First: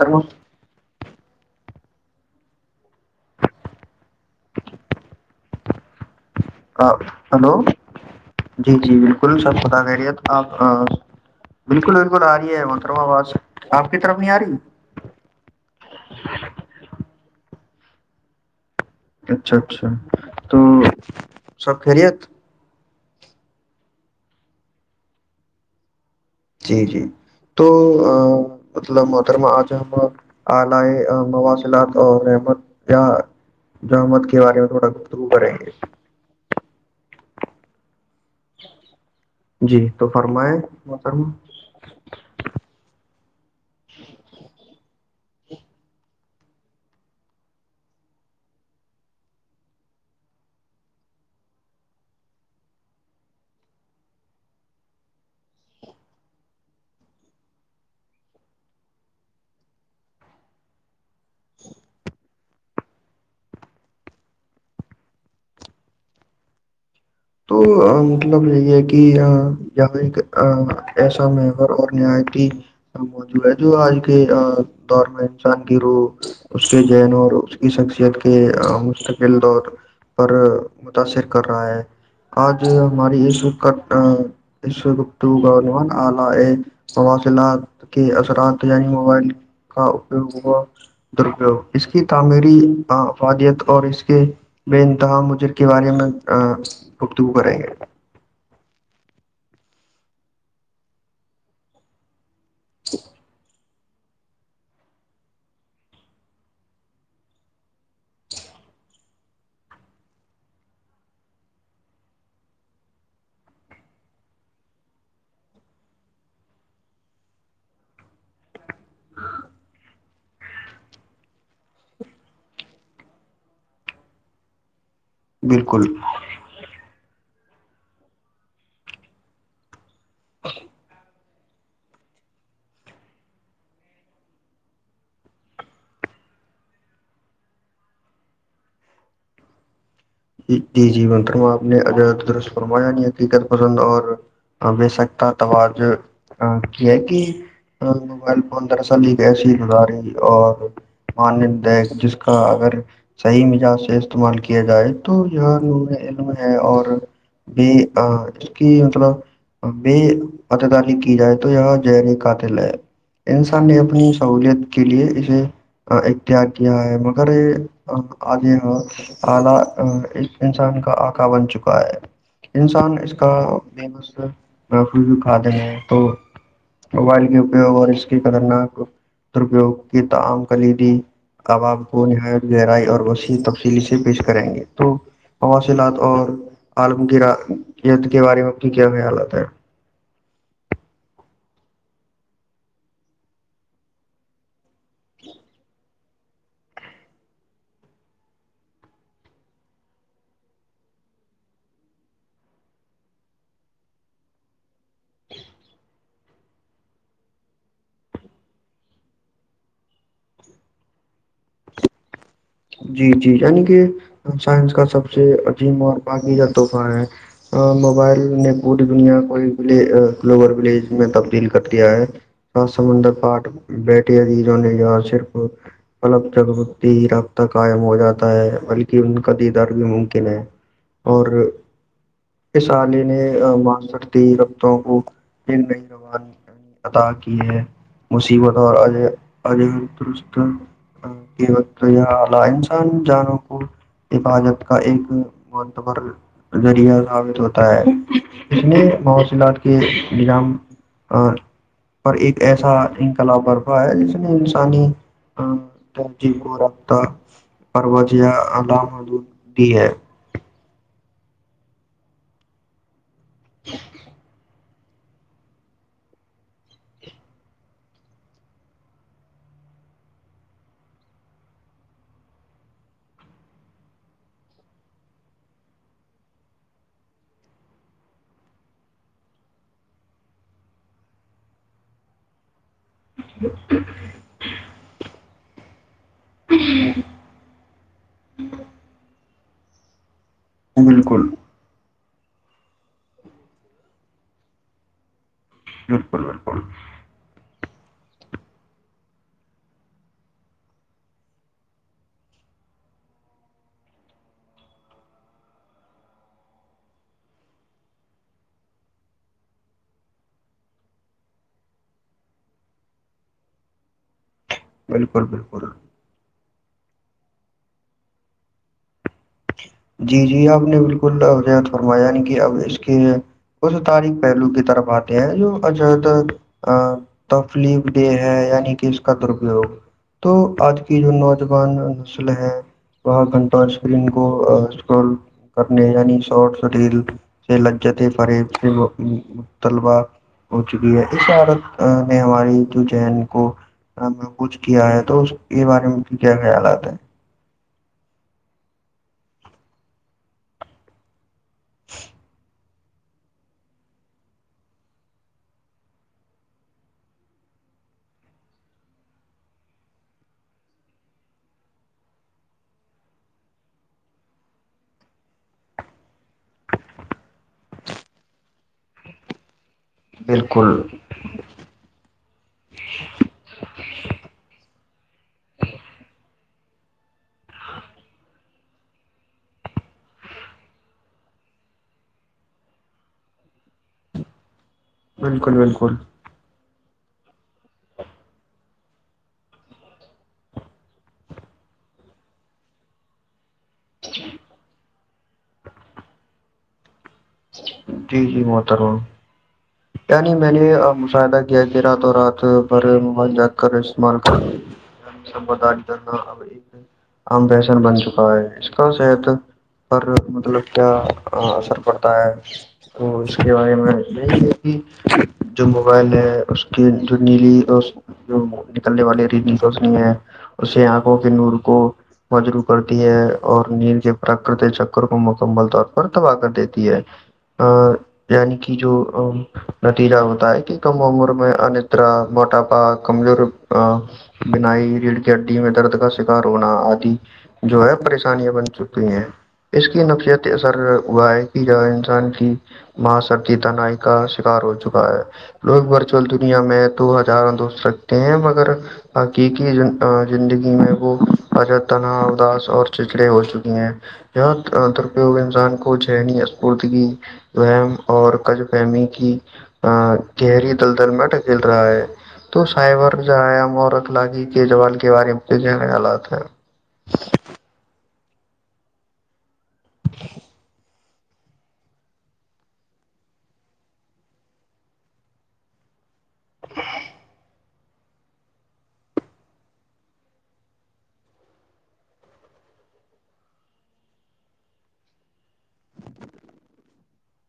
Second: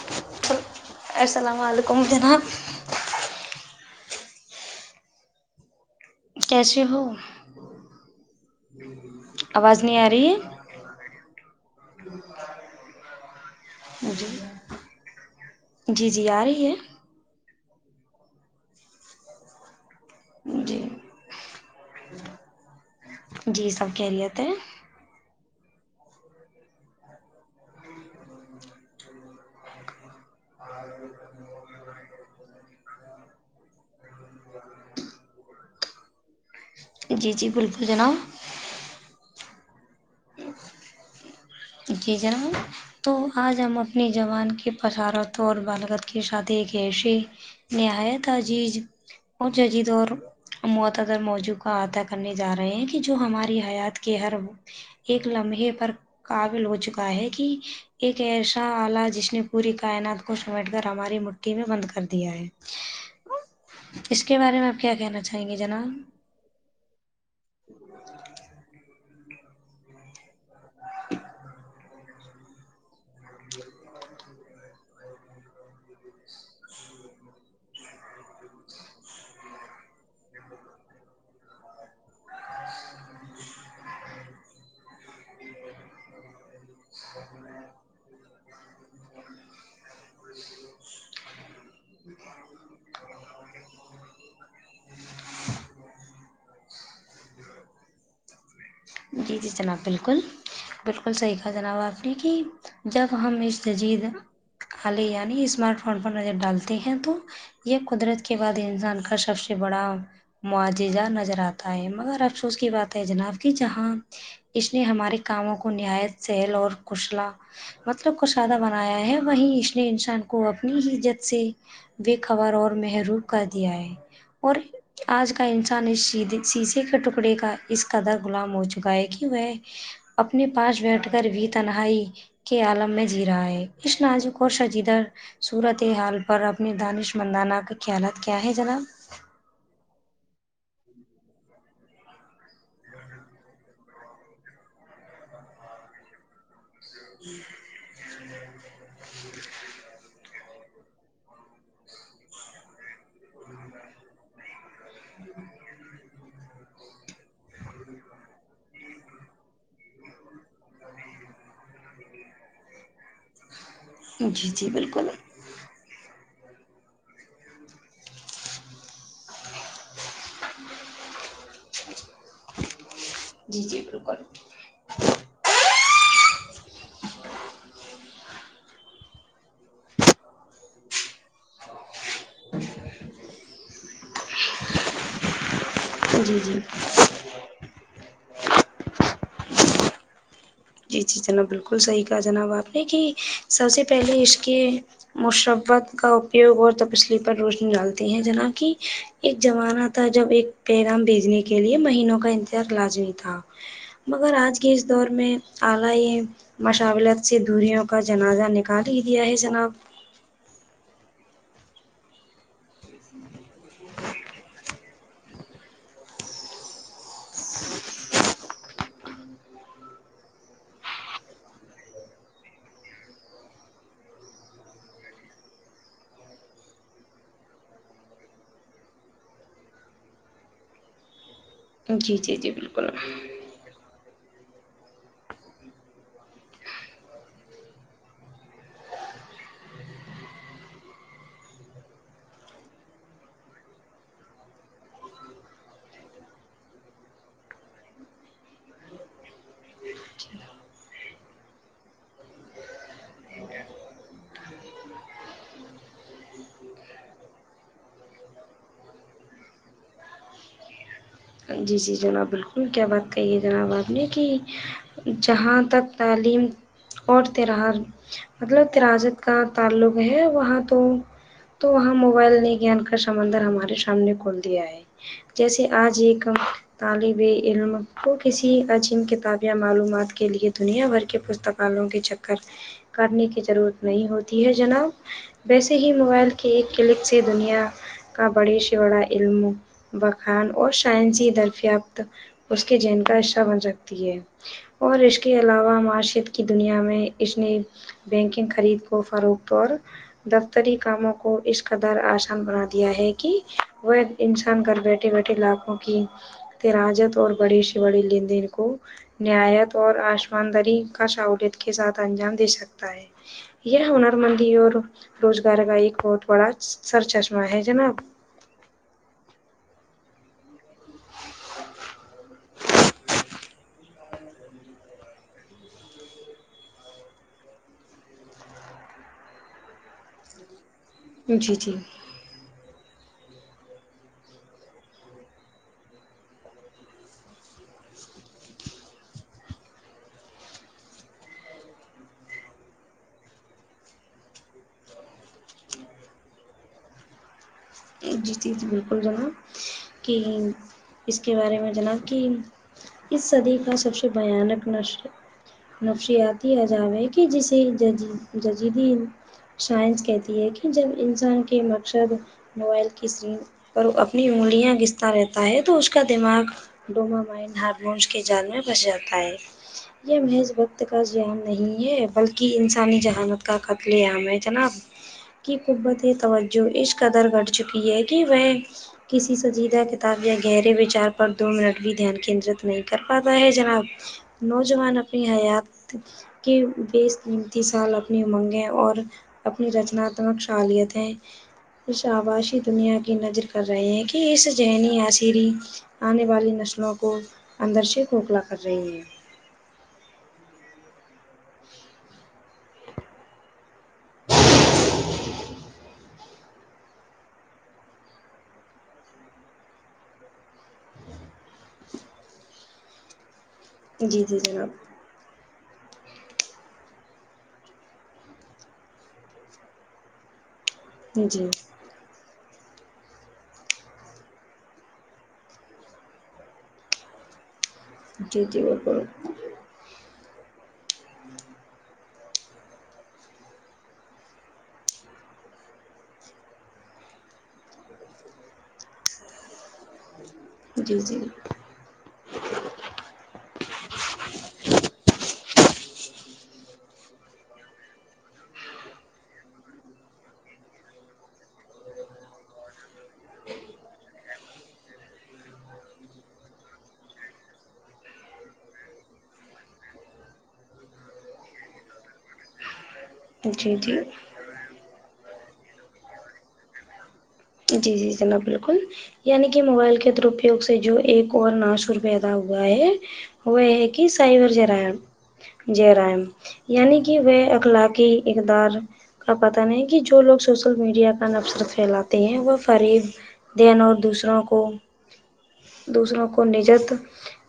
کررم [unintelligible] السلام علیکم جناب کیسے ہو ہلو جی جی بالکل سر بتا آواز نہیں آ خیریت رہی آپ ہے بالکل بالکل آ رہی ہے منترم آواز آپ کی طرف نہیں آ رہی جی جی جی آ رہی ہے اچھا اچھا تو جی سب خیریت جی سب کہہرییے تھے جی جی تو مطلب ماترم آج ہم آل مواز اور رحمت [unintelligible] کیا جہمد کے بارے میں تھوڑا گفتگو کریں گے [unintelligible] جی جی بالکل جناب جی تو فرمائیں محترم [unintelligible] جی جنام [unintelligible] تو آج ہم اپنی جوان کی پشارت اور بالغت کی شادی ایک ایسیی نہایت عجیز اور جج دور [unintelligible] معتدر موضوع کا عطا کرنے جا رہے ہیں کہ جو ہماری حیات کے ہر ایک لمحے پر قابل ہو چکا ہے کہ [unintelligible] ایک ایسا آلہ جس نے پوری کائنات کو سمیٹ کر ہماری مٹی میں بند کر دیا ہے [inaudible] اس کے بارے میں آپ کیا کہنا چاہیں گے جناب تو مطلب یہ ہے کہ یہاں ایک ایسا میور اور نہایتی موجود ہے جو آج کے دور میں انسان کی روح اس کے جین اور اس کی شخصیت کے مستقل دور پر متاأثر کر رہا ہے آج ہماری ایشو کا ایش گپتو گانلہ [unintelligible] کے اثرات یعنی موبائل کا اپیوگ ہوا درپیوگ اس کی تعمیری افادیت اور اس کے بے انتہا مجر کے بارے میں گفتگو کریں گے [unintelligible] جی جی جناب بالکل بالکل صحیح کہا جناب آپ نے کہ جب ہم اس ججید آے یعنی اسمارٹ فون پر نظر ڈالتے ہیں تو [unintelligible] یہ قدرت کے بعد انسان کا سب سے بڑا معجزہ نظر آتا ہے مگر افسوس کی بات ہے جناب کی جہان [unintelligible] اس نے ہمارے کاموں کو نہایت سہل اور کشلا مطلب کشادہ بنا یا ہے وہیں اس نے انسان کو [unintelligible] کو اپنی ہیزت سے بے خبر اور محرووم کر دیا ہے اور آج کا انسان بالکل اس سے شیشے کے ٹکڑے کا اس قدر غلام ہو چکا ہے کہ وہ اپنے پاس بیٹھ کر بھی تنہائی کے عالم میں جی رہا ہے اس ناازوک اور شجیدہ [unintelligible] صورت حال پر اپنے دانش مندانہ کا خیالات کیا ہے جناب جی جی منترما آپ نے درست فرمایا نہیں حقیقت پسند اور بیے سکتا توج یہ ہے کہ موبائل دراصل ایک ایسی ازاری اور ماند جس کا اگر صحیح مزاج سے استعمال کیا جائے تو یہاں ن علم ہے اور [unintelligible] بھی آ کی مطلب بھی پتداری کی جائے تو یہاں جین قاتل ہے انسان نے اپنی جی جی سہوولت کے لیے بالکل اسے اختار کیا ہے مگر یہ آجے اعلہ [inaudible] انسان کا آکا بن چکا ہے انسان اس کا جی جی فمس بالکل [inaudible] نفو بھی کھاتے ہیں تو موبائل کے اپیوگ اور اس کی خطرناک [inaudible] درپیوگ کی تام کلیدی [inaudible] اواب کو نہایت گہرائی اور وسیع تفصیلی سے پیش کریں گے تو مواصلات اور جی جی عالم گاد کے بارے میں بھی کیا خیالات ہے [inaudible] جی جی جناب بالکل صحیح کہا جناب آپ نے کہ سب سے پہلے اس کے مشبت [inaudible] کا اپیوگ اور تپسلی پر روشنی ڈالتی ہے جنا کی ایک زمانہ تھا جب ایک پیغام بھیجنے کے لیے مہینوں کا انتظار لازمی تھا مگر آج کے اس دور میں جناب [unintelligible] جی جی یعنی کہ سائنس کا سب سے عظیم اور باغییدہ تحفہ ہے موبائل نے پوری دنیا کو گلوبل ولیج میں تبدیل کر دیا ہے پس سمندر پاھ بیٹٹے عدیزوں نے ار صرف اپلب جگ بتییرب [inaudible] قائم ہو جاتا ہے بلکہ ان کا دیدار بھی ممکن ہے اور جی جی جی اس بالکل عالے نے مانسرتی رقتوں کو پ نہیں روا د [inaudible] عطا کی ہے مصیبت اور عج درست [inaudible] س د بت یہ [inaudible] انسان جانوں کو حفاظت کا ایک متب ذریعہ ثابت ہوتا ہے اس نے مواصلات کے نظام [inaudible] پر ایک ایسا انقلاب برفہ ہے جس نے انسانی ا کوورخ پروجیا م دی ہے [inaudible] جی جی جناب بالکل کیا بات کہی ہے جناب آپ نے کہ جہاں تک تعلیم اور طرح مطلب تراجت کا تعلق ہے وہاں تو تو وہاں موبائل نے گان کا سمندر ہمارے سامنے کھول دیا ہے جیسے آج ایک ہ [inaudible] طالب علم کو کسی عجیب کتاب یا معلومات کے لیے دنیا بھر کے پستکالوں کے چ کرنے کی ضرورت نہیں ہوتی ہے جناب ویسے ہی موبائل کے ایک کلک سے دنیا کا بڑی سے بڑا علم بخان اور بالکل سائنسی درفیافت اس کے جین کا حصہ بن سکتی ہے اور اسشق اس کے علاوہ بالکل معیشت کی بالکل دنیا میں اس نے بینکنگ خرید کو فروخت اور دفتری کاموں کو اس قدار آسان بنا دیا ہے کہ وہ انسان گھر بیٹھے بیٹھے للاھوں کی تراجت اور بڑی سے بڑی لین دین کو نایت اور آسمان داری کا سہولت کے ساتھ انجام دے سکتا ہے یہ ہنر مندی اور بالکل روزگار بالکل کا ایک بہت بڑا سر چشمہ ہے جناب جی جی آپ نے بالکل ا فرمایا نہیں کیا اب اس کے اس تاریخ پہلو کی طرف آتے ہیں جو ا تر تفلیف ڈے ہے یعنی کہ اس کا درپیوگ تو آجل کی جو جی جی نوجوان نسل ہے وہاں گھنٹانشرین کو [inaudible] ول کرنے یعنی شارٹ سٹیل سے لجج تھ فریب سے طلبا ہو چکی ہے اس عورت نے ہماری جو جین کو کچھ کیا ہے تو اس کے بارے میں کیا خیالات ہے جی تیز بالکل جناب کہ اس کے بارے میں جناب کہ اس سدی کا سب سے بانک نشر نفسیاتی عجاب ہے کہ جسے ج ججیدی [inaudible] سائنس کہتی ہے کہ جب انسان کے مقصد موبائل کی اسرین اور وہ اپنی انگلیاں گستا رہتا ہے تو اس کا دماغ ڈومامائن ہارمونس کے جال میں بچ جاتا ہے یہ محض بالکل وقت کا عام نہیں ہے بلکہ انسانی جہانت کا قتل عام ہے جناب کی قبتی توجہ اس قدر گٹ چکی ہے کہ وہ کسی سجیدہ کتاب یا گہرے وچار پر دو منٹ بھی دھیان کیندرت نہیں کر پاتا ہے جناب نوجوان اپنی بالکل حیات بالکل کہ بیس تینتیس سال اپنی امنگیں اور اپنی رچناتمک شالتیں آباشی دنیا کی نظر کر رہے ہیں کہ اس ذنی آسری آنے والی نسلوں کو اندر سے کھوکھلا کر رہی ہے ی نہیں میں نے مشاہدہ کیا کہ رات اور رات پرھر موبل جات کر اسمال کر عام پہشن بن چکا ہے اس کا شحت اور مطلب کیا اثر پڑا ہو تو اس کے بارے میں جی جی د جناب کہ جو موبائل ہے اس کی جو نیلی جو نکلنے والے ریتنی روشنی ہے اسے آنکھوں جی کے نور کو مجروع کرتی ہے اور نیند کے پراکرتک چکر کو مکمل طور پر تباہ کر دیتی ہے ا جی یعنی جی کہ جو بالکل نتیجہ ہوتا ہے کہ کم عمر میں انیہ طر موٹاپا کمزور بنائی ریڑ کی ہڈی میں درد کا شکار ہونا آدی جو ہے پریشانیاں بن چکی ہیں اس کی نفسیت اثر جی جی ہوا ہے ج انسان کی ماں سر کی تنائی کا شکار ہو چکا ہے لوگ ورچوئل دنیا میں تو ہزاروں دوست رکھتے ہیں مگر حقیقی زندگی میں وہ اج تنا اداس اور چچڑے ہو چکی ہیں درپیوگ انسان کو جنی پتگی وم اور کج فہمی کی ا گہری دلدل میں ڈکل رہا ہے تو سائبر جایا جی جی مورکھ لگی کےجریوال کے بارے میں کھ گنے حالات ہے جی جی جناب بالکل یعنی کہ موبائل کے درپیوگ سے جو ایک اور ناشور پیدا ہوا ہے وہ یہ ہے کہ سائیور جرائم جرائم یعنی کہ وہ اخلاقی اقدار کا پتہ نہیں کہ جو لوگ سوشل میڈیا کا نفسر پھیلاتے ہیں وہ فریب دین اور دوسروں کو دوسروں کو نجت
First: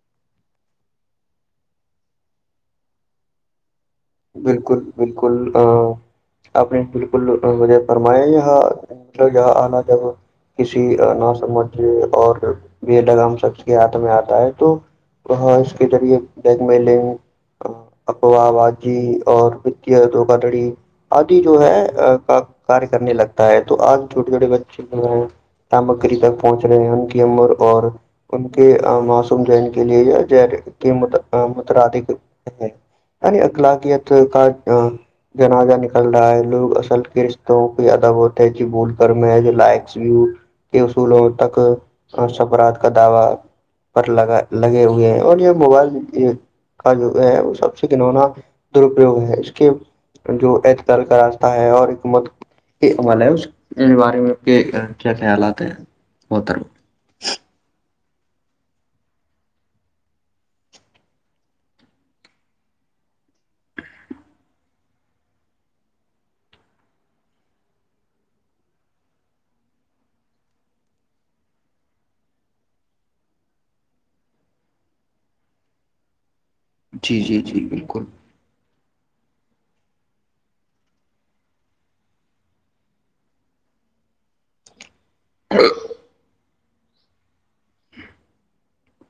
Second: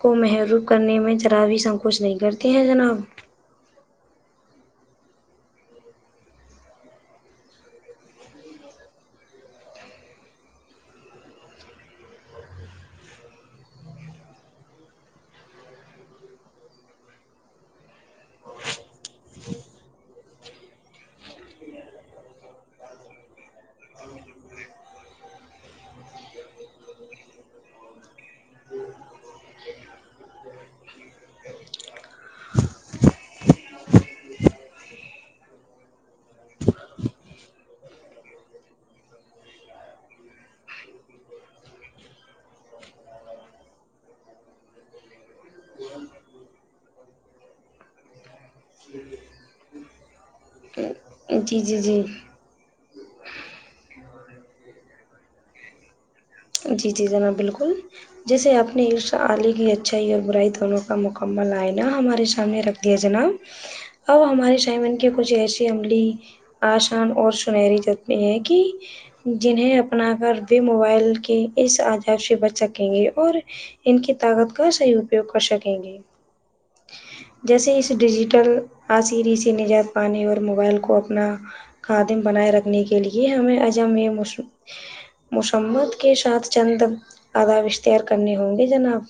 کو محروب کرنے میں چراابی سنکوچ نہیں کرتے ہیں جناب بالکل بالکل ا آپ نے بالکل مجھے فرمایا یہاں مطلب یہاں آنا جب کسی ن سمج اور بے لگام شخص کے ہاتھ میں آتا ہے تو وہاں اس کے ذریعے بیک ملنگ ابوباد جی اور وت دھوگا دھڑی آدھی جو ہے کا ک کرنے لگتا ہے تو آج چھوٹے چھوٹے بچے تمکری تک پہنچ رہے ہیں ان کی عمر اور [unintelligible] ان کے معصوم جین کے لیے یا ج کے م متردک اے الاقیا تو ک [unintelligible] جنازہ نکل رہا ہے لوگ اصل کے رشتوں کو ایادا بہتے ہے ج بول کر میں لائس بھی [unintelligible] کے اصولوں تک سبرات کا دعوی [unintelligible] پر لگا لگے ہوئے ہیں اور یہ موبائل کا جو ہے وہ سب سے کنونا درپیوگ ہے اس کے جو اعتکال کا راستہ جی ہے جی اور جی حکومت یہ حال ہے اس بارے میں کے کیا خیالات ہیں ب طر [unintelligible] جی جی جناب بالکل جیسے آ اپنے عرش ععلی کی اچھائی اور برائی دونوں کا مکمل آئنہ ہمارے سامنے رکھ [unintelligible] دیا جناب اب ہمارے شائمن کے کچھ ایسی عملی آسان اور سنہری جتن یہ ہے کہ جنہیں اپنا کر بھی موبائل کے اس عجاب سے بچ سکیں گے اور ان کی طاقت کا صحی اپیوگ کر سکیں گے جی جی جی جیسے اس بالکل ڈیجیٹل عصری سے نجات پانے اور موبائل کو اپنا خادم بنائے رکھنے کے لیے ہمیں اجم م مسمت کے ساتھ چند آداب اشتیار کرنے ہوں گے جناب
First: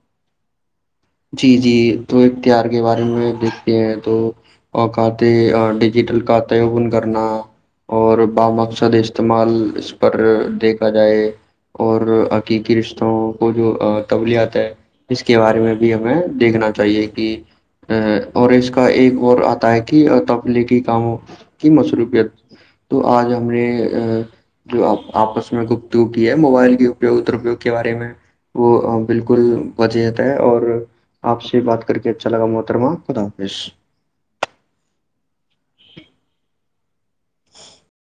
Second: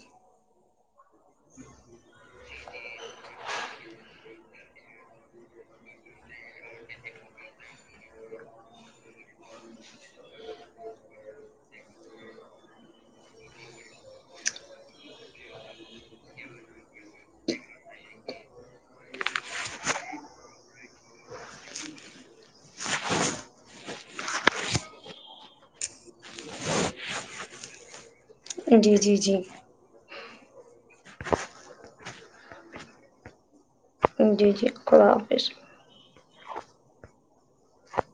جی جی تو اختیار کے بارے میں دیکھتے ہیں تو کھاتے ڈیجیٹل کھاتے اوپن کرنا اور بامقصد استعمال اس پر دیکھا جائے اور حقیقی رشتوں کو جو تبولیات ہے اس کے بارے میں ہمیں دیکھنا چاہیے کہ [unintelligible] اور اس کا ایک اور آتا ہے کہ تبلیغی کاموں کی مصروبیت [unintelligible] تو آج ہم نے ا [unintelligible] جو آپ آپس میں گپتو کی ہے موبائل کیگرپیگ کے بارے میں [unintelligible] وہ جی جی جی بالکل وچے رہتا ہے اور آپ سے بات کر کے اچھا لگا محترما خدا حافظ [unintelligible] جی جی خدلہ حافظ [unintelligible] [inaudible]